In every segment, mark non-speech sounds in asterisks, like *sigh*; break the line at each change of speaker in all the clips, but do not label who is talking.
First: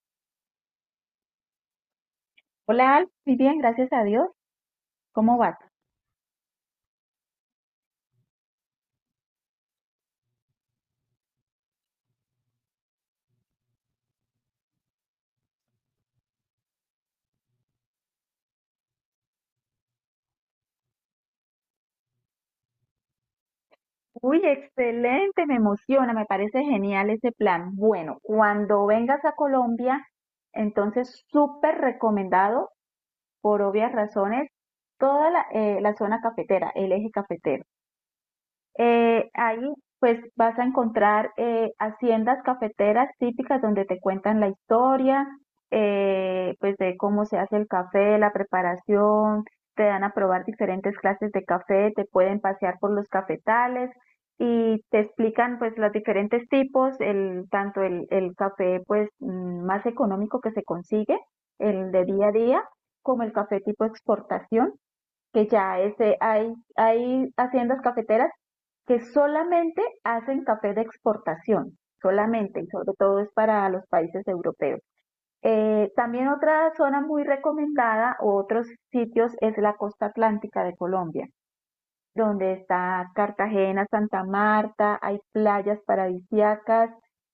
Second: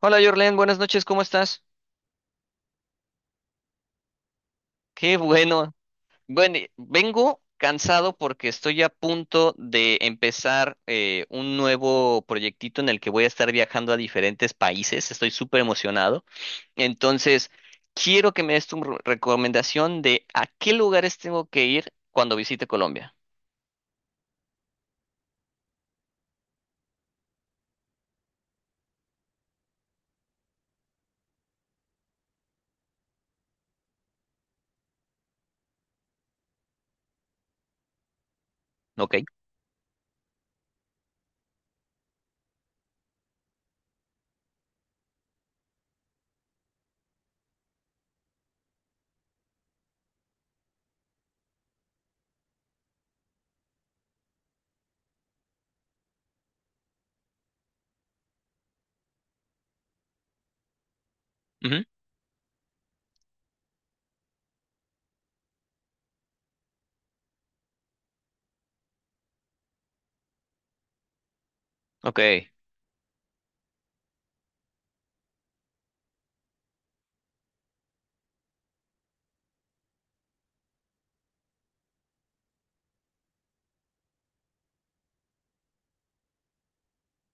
Hola Jorlen, buenas noches, ¿cómo estás?
Hola, Alf, muy bien, gracias a Dios.
Qué
¿Cómo vas?
bueno. Bueno, vengo cansado porque estoy a punto de empezar un nuevo proyectito en el que voy a estar viajando a diferentes países. Estoy súper emocionado. Entonces, quiero que me des tu recomendación de a qué lugares tengo que ir cuando visite Colombia.
Uy, excelente, me emociona, me parece genial ese plan. Bueno, cuando vengas a Colombia, entonces súper recomendado, por obvias razones, toda la zona cafetera, el eje cafetero.
¿Ok?
Ahí pues vas a encontrar haciendas cafeteras típicas donde te cuentan la historia, pues de cómo se hace el café, la preparación, te dan a probar diferentes clases de café, te pueden pasear por los cafetales y te explican pues los diferentes tipos, tanto el café pues más económico que se consigue,
Ujú.
el de día a día, como el café tipo exportación que ya este, hay haciendas cafeteras que solamente hacen café de exportación,
Ok.
solamente, y sobre todo es para los países europeos. También otra zona muy recomendada, otros sitios, es la costa atlántica de Colombia, donde está Cartagena, Santa Marta, hay playas paradisíacas,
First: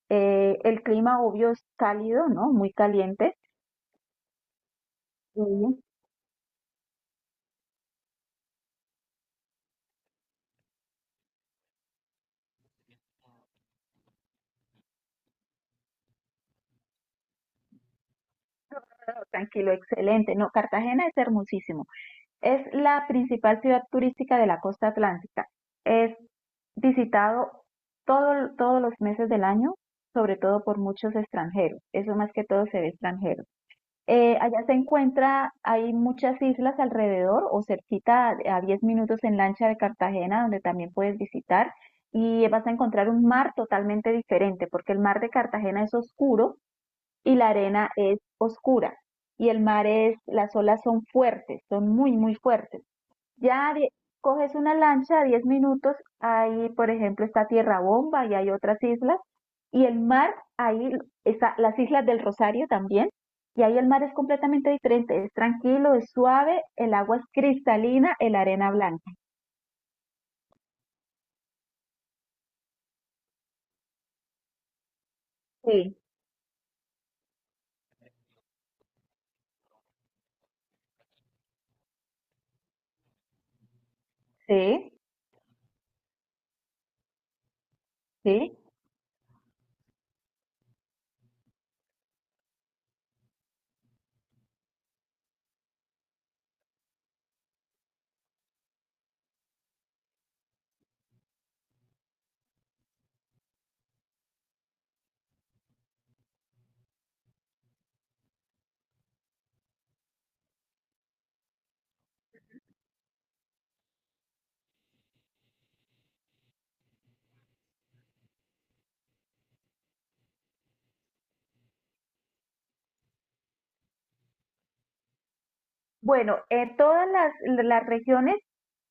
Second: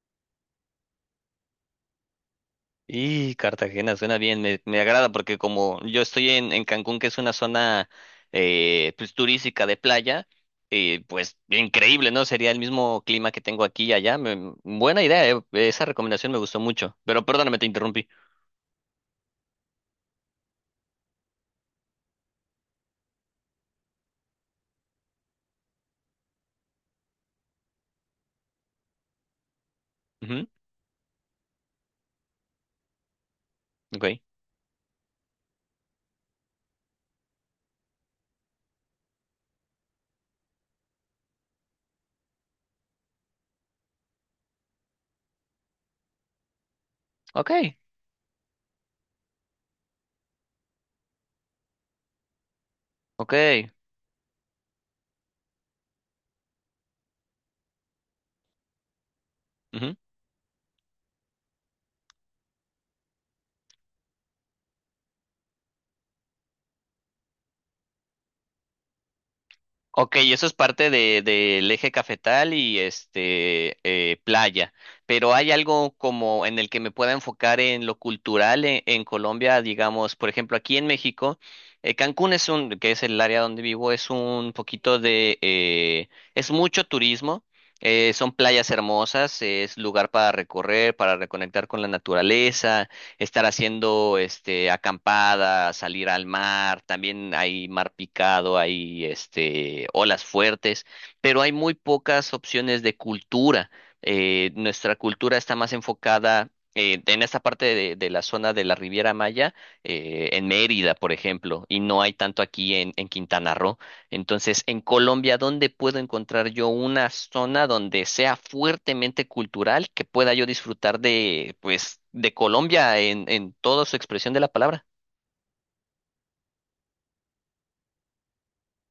el clima obvio es cálido, ¿no? Muy
Y
caliente,
Cartagena suena bien, me agrada porque como
muy
yo estoy en Cancún, que es una zona turística de playa, pues increíble, ¿no? Sería el mismo clima que tengo aquí y allá. Buena idea, esa recomendación me gustó mucho. Pero perdóname, te interrumpí.
tranquilo, excelente. No, Cartagena es hermosísimo. Es la principal ciudad turística de la costa atlántica. Es visitado todos los meses del año, sobre
Ujú.
todo por muchos extranjeros. Eso más que todo se ve extranjero.
Ok,
Allá se encuentra, hay muchas islas alrededor o cerquita a 10 minutos en lancha de Cartagena, donde también puedes visitar y vas a encontrar un mar totalmente diferente, porque el mar de Cartagena es oscuro y la
ok,
arena es oscura. Y el mar es, las olas son fuertes, son muy, muy fuertes.
ok.
Ya die- Coges una lancha, 10 minutos, ahí por ejemplo está Tierra Bomba y hay otras islas, y el mar, ahí está las Islas del Rosario también, y ahí el mar es completamente diferente, es tranquilo, es suave, el agua es cristalina, el arena blanca.
Ok, eso es parte de, del eje cafetal y este playa, pero hay algo
Sí,
como en el que me pueda enfocar en lo cultural en Colombia, digamos, por ejemplo, aquí en México, Cancún es un, que es el área donde vivo, es un
sí,
poquito de, es mucho turismo, son
sí.
playas hermosas, es lugar para recorrer, para reconectar con la naturaleza, estar haciendo este acampada, salir al mar, también hay mar picado, hay este olas fuertes, pero hay muy pocas opciones de cultura. Nuestra cultura está más enfocada en esta parte de la zona de la Riviera Maya, en Mérida, por ejemplo, y no hay tanto aquí en Quintana Roo. Entonces, en Colombia, ¿dónde puedo encontrar yo una zona donde sea fuertemente cultural que pueda yo disfrutar de, pues, de Colombia en toda su expresión de la palabra?
Bueno, las regiones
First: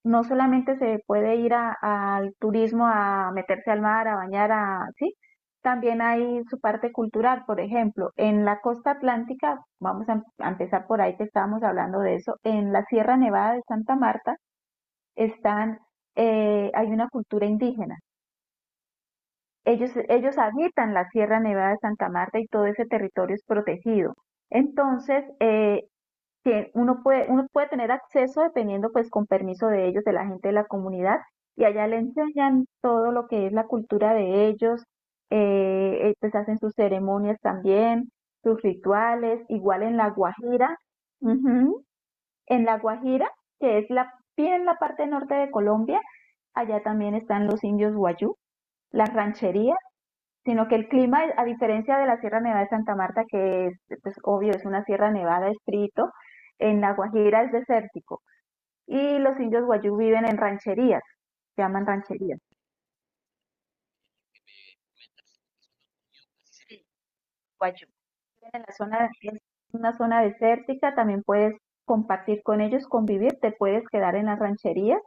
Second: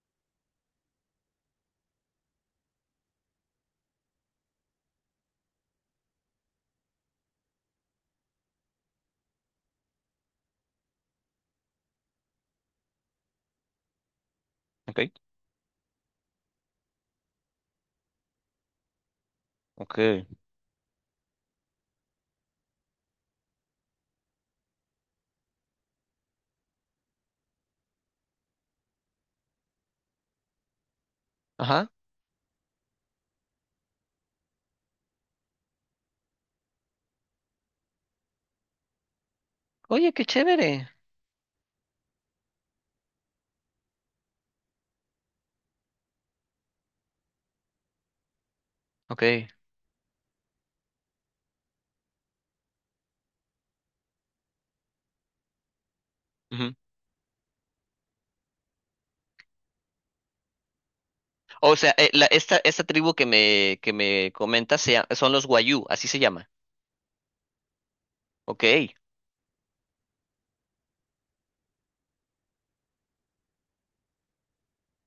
no solamente se puede ir al turismo a meterse al mar, a bañar, a, sí, también hay su parte cultural, por ejemplo, en la costa atlántica, a empezar por ahí que estábamos hablando de eso, en la Sierra Nevada de Santa Marta
Ok,
están, hay una cultura indígena. Ellos,
ok.
ellos habitan la Sierra Nevada de Santa Marta y todo ese territorio es protegido. Entonces, que uno puede tener acceso dependiendo pues con permiso de ellos, de la gente de la comunidad, y allá
Ajá.
le enseñan todo lo que es la cultura de ellos, pues hacen sus ceremonias también, sus rituales, igual en La
Oye, qué
Guajira,
chévere.
ujú, en La Guajira, que es la, bien en la parte norte de Colombia, allá también están los indios Guayú, las
Ok.
rancherías, sino que el clima, a diferencia de la Sierra Nevada de Santa Marta, que es, pues, obvio, es una Sierra Nevada estrito,
Ujú.
en La Guajira es desértico y los indios guayú viven en rancherías, se
O
llaman
sea,
rancherías.
esta, esta tribu que me comentas son los Guayú, así se llama.
En la
Ok.
zona, es una zona desértica, también puedes compartir con ellos, convivir, te puedes quedar en las rancherías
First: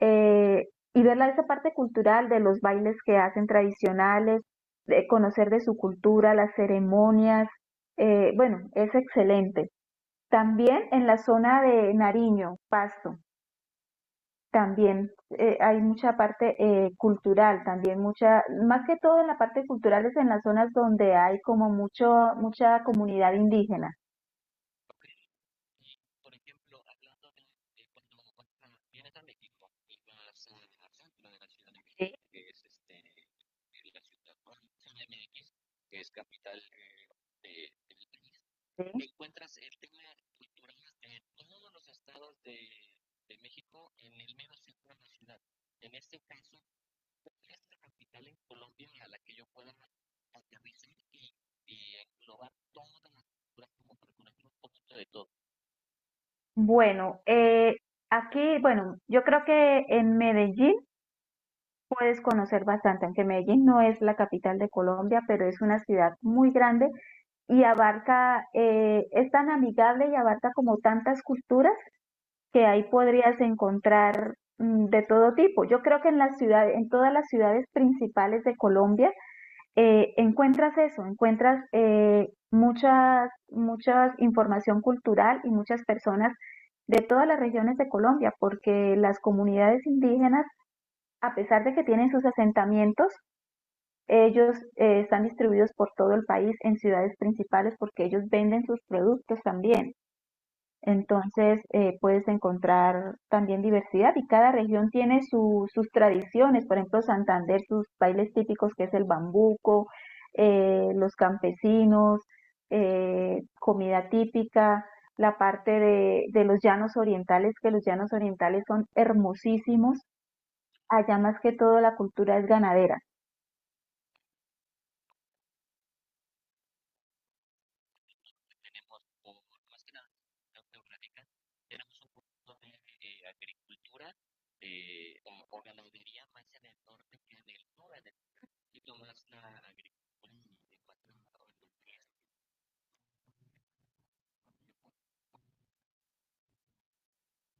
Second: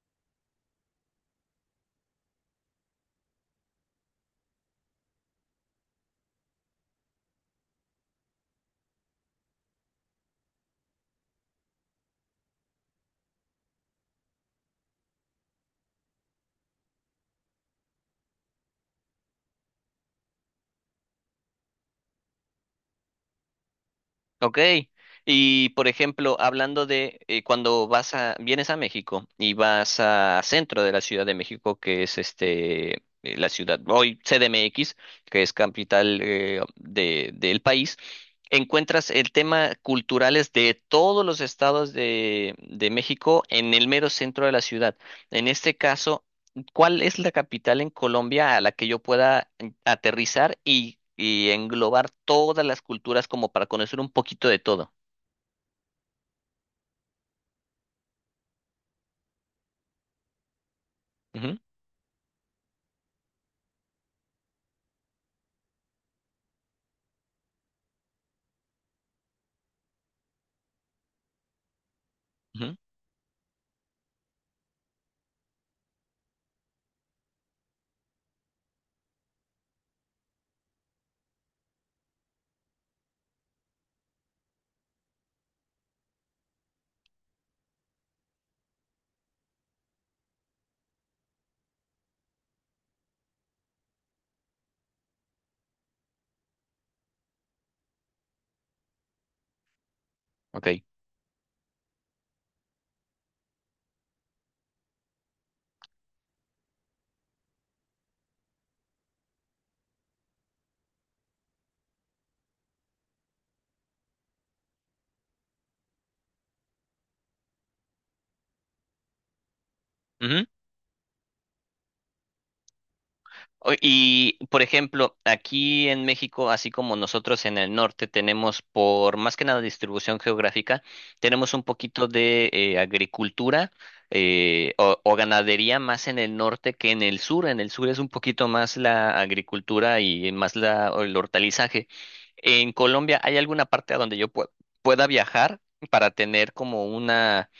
eh, y ver esa parte cultural de los bailes que hacen tradicionales, de conocer de su cultura, las ceremonias. Bueno, es excelente. También en la zona de Nariño, Pasto, también hay mucha parte cultural, también mucha, más que todo en la parte cultural es en las zonas donde hay como mucho, mucha comunidad indígena.
Ok, y por ejemplo, hablando de cuando vienes a México y vas a centro de la Ciudad de México, que
Sí,
es
sí.
este, la ciudad, hoy CDMX, que es capital de, del país, encuentras el tema culturales de todos los estados de México en el mero centro de la ciudad. En este caso, ¿cuál es la capital en Colombia a la que yo pueda aterrizar y englobar todas las culturas como para conocer un poquito de todo?
Bueno, aquí, bueno, yo creo que en Medellín
Ujú,
puedes conocer bastante, aunque Medellín no es la capital de Colombia, pero es una ciudad muy grande y abarca, es tan amigable y abarca como tantas culturas que
ujú,
ahí podrías encontrar de todo tipo. Yo creo que en las ciudades, en todas las ciudades principales de Colombia, encuentras eso, encuentras muchas, muchas información cultural y muchas personas de todas las regiones de Colombia, porque las comunidades indígenas a pesar de que tienen sus asentamientos, ellos están distribuidos por todo el país en ciudades principales porque ellos venden sus productos también.
ok.
Entonces puedes encontrar también diversidad y cada región tiene sus tradiciones. Por ejemplo, Santander, sus bailes típicos que es el bambuco, los campesinos, comida típica, la parte de los llanos orientales, que los llanos orientales son hermosísimos.
Ujú.
Allá más que todo la cultura es ganadera.
O- Y, por ejemplo, aquí en México, así como nosotros en el norte tenemos, por más que nada distribución geográfica, tenemos un poquito de agricultura o ganadería más en el norte que en el sur. En el sur es un poquito más la agricultura y más la, el hortalizaje. En Colombia, ¿hay alguna parte a donde yo pueda viajar para tener como una,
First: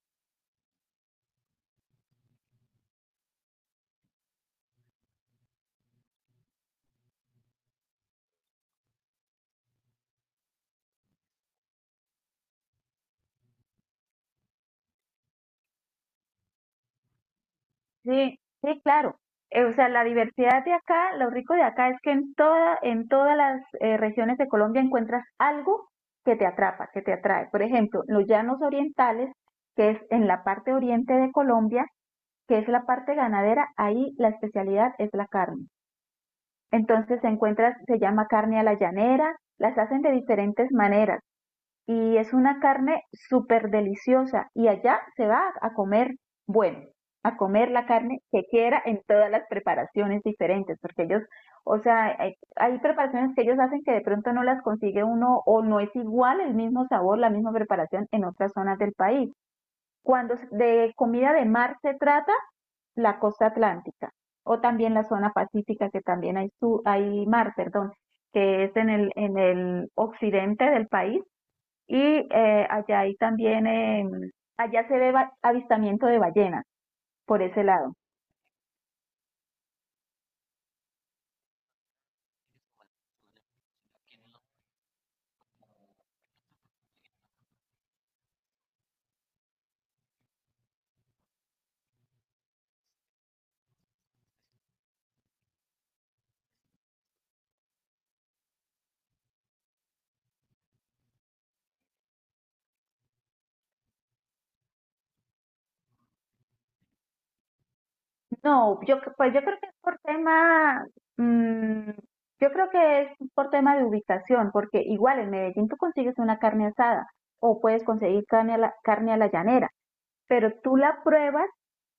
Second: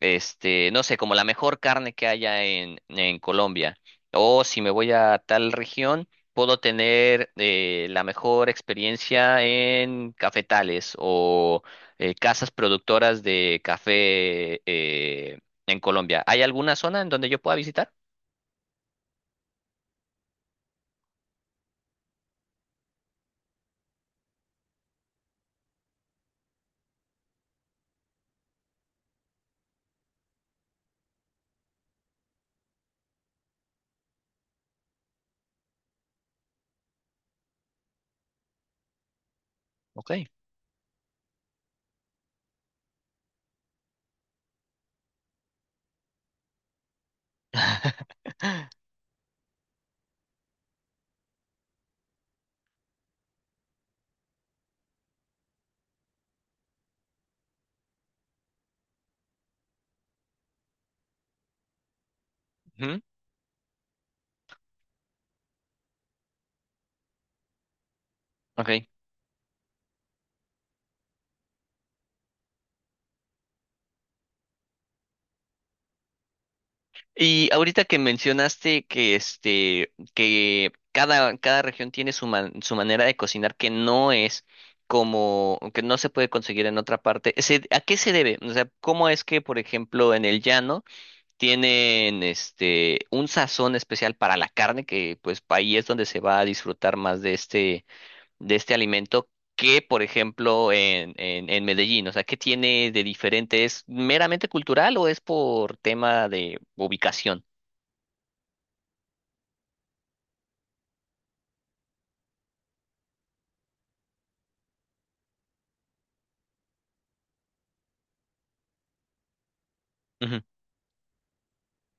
este, no sé, como la mejor carne que haya en Colombia? O si me voy a tal región, puedo tener la mejor experiencia en cafetales o casas productoras de café en Colombia. ¿Hay alguna zona en donde yo pueda visitar?
Sí, sí, claro. O sea, la diversidad de acá, lo rico de acá es que en todas las regiones de Colombia encuentras algo que te atrapa, que te atrae. Por ejemplo, los llanos orientales, que es en la parte oriente de Colombia, que es la parte ganadera, ahí la especialidad es la carne. Entonces se encuentra, se llama carne a la llanera, las hacen
Ok.
de diferentes maneras. Y es una carne súper deliciosa y allá se va a comer, bueno, a comer la carne que quiera en todas las preparaciones diferentes, porque ellos, o sea, hay preparaciones que ellos hacen que de pronto no las consigue uno o no es igual el mismo sabor, la misma preparación en otras zonas del país. Cuando de comida de mar se trata,
Ujú,
la costa atlántica o también la zona pacífica, que también hay, su, hay mar, perdón, que es
ok.
en en el occidente del país, y allá hay también, allá se ve avistamiento de ballenas por
Y
ese
ahorita
lado.
que mencionaste que este que cada región tiene su manera de cocinar que no es como que no se puede conseguir en otra parte. ¿A qué se debe? O sea, ¿cómo es que, por ejemplo, en el llano tienen este un sazón especial para la carne, que pues ahí es donde se va a disfrutar más de este alimento que, por ejemplo, en Medellín? O sea, ¿qué tiene de diferente? ¿Es meramente cultural o es por tema de ubicación?
No, pues yo creo que es por tema, mm, yo creo que es por tema de ubicación, porque igual en Medellín tú consigues una carne asada o puedes conseguir carne a la llanera.
Ujú.
Pero tú la pruebas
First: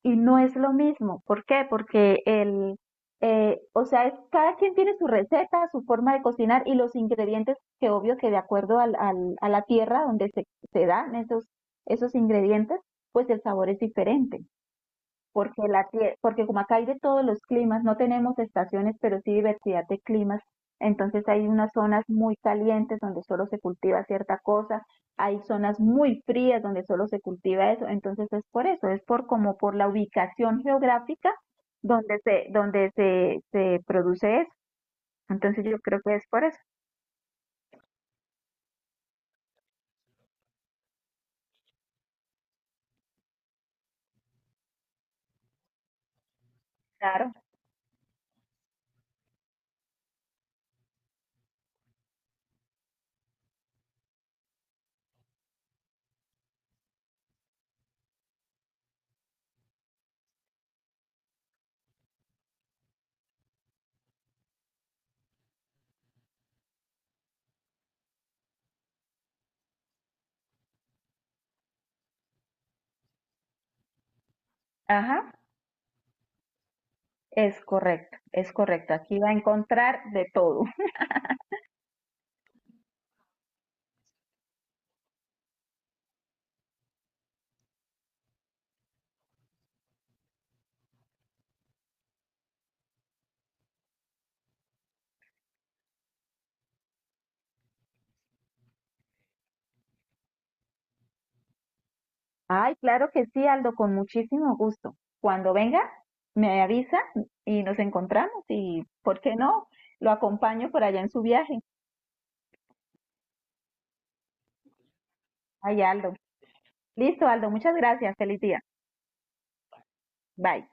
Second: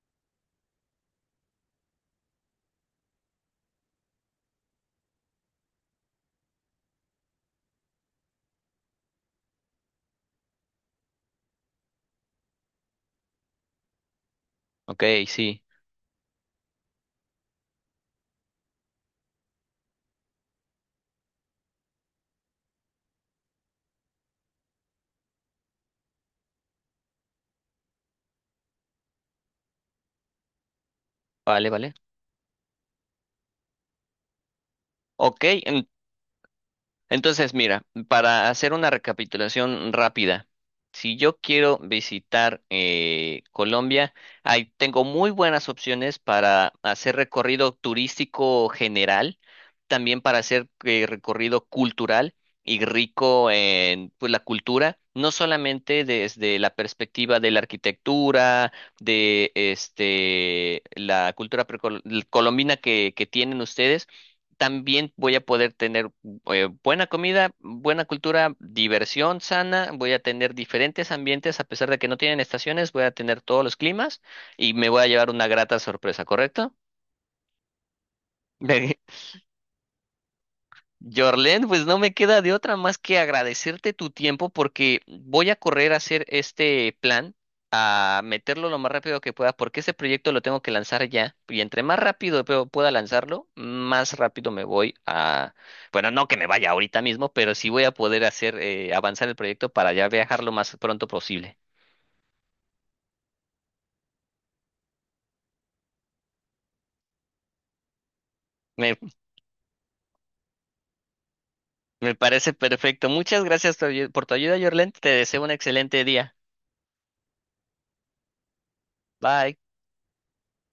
y no es lo mismo. ¿Por qué? Porque o sea, cada quien tiene su receta, su forma de cocinar y los ingredientes que obvio que de acuerdo a la tierra se dan esos ingredientes, pues el sabor es diferente
Ok,
porque,
sí.
porque como acá hay de todos los climas, no tenemos estaciones, pero sí diversidad de climas, entonces hay unas zonas muy calientes donde solo se cultiva cierta cosa, hay zonas muy frías donde solo se cultiva eso, entonces es por eso, es por como por la ubicación geográfica
Vale, vale.
donde se produce eso.
Ok.
Entonces yo creo que es por eso.
Entonces, mira, para hacer una recapitulación rápida, si yo quiero visitar Colombia, ahí tengo muy buenas opciones para hacer
Claro.
recorrido turístico general, también para hacer recorrido cultural y rico en pues, la cultura, no solamente desde la perspectiva de la arquitectura, de este, la cultura colombina que tienen ustedes, también voy a poder tener buena comida, buena cultura, diversión sana, voy a tener diferentes ambientes, a pesar de que no tienen estaciones, voy a tener todos los climas y me voy a
Ajá,
llevar una grata sorpresa, ¿correcto?
es correcto, es correcto. Aquí
*laughs*
va a encontrar de todo.
Jorlen, pues no me queda de otra más que agradecerte tu tiempo porque voy a correr a hacer este plan, a meterlo lo más rápido que pueda, porque ese proyecto lo tengo que lanzar ya. Y entre más rápido pueda lanzarlo, más rápido me voy a... Bueno, no que me vaya ahorita mismo, pero sí voy a poder hacer avanzar el proyecto para ya viajar lo más pronto posible.
Ay, claro que sí, Aldo, con muchísimo gusto. Cuando venga, me avisa y nos encontramos y,
Me,
¿por qué no? Lo acompaño por allá en su viaje.
Me parece perfecto. Muchas gracias por tu ayuda, Jorlen. Te deseo un
Ay,
excelente
Aldo.
día.
Listo, Aldo, muchas gracias. Feliz día.
Bye.
Bye.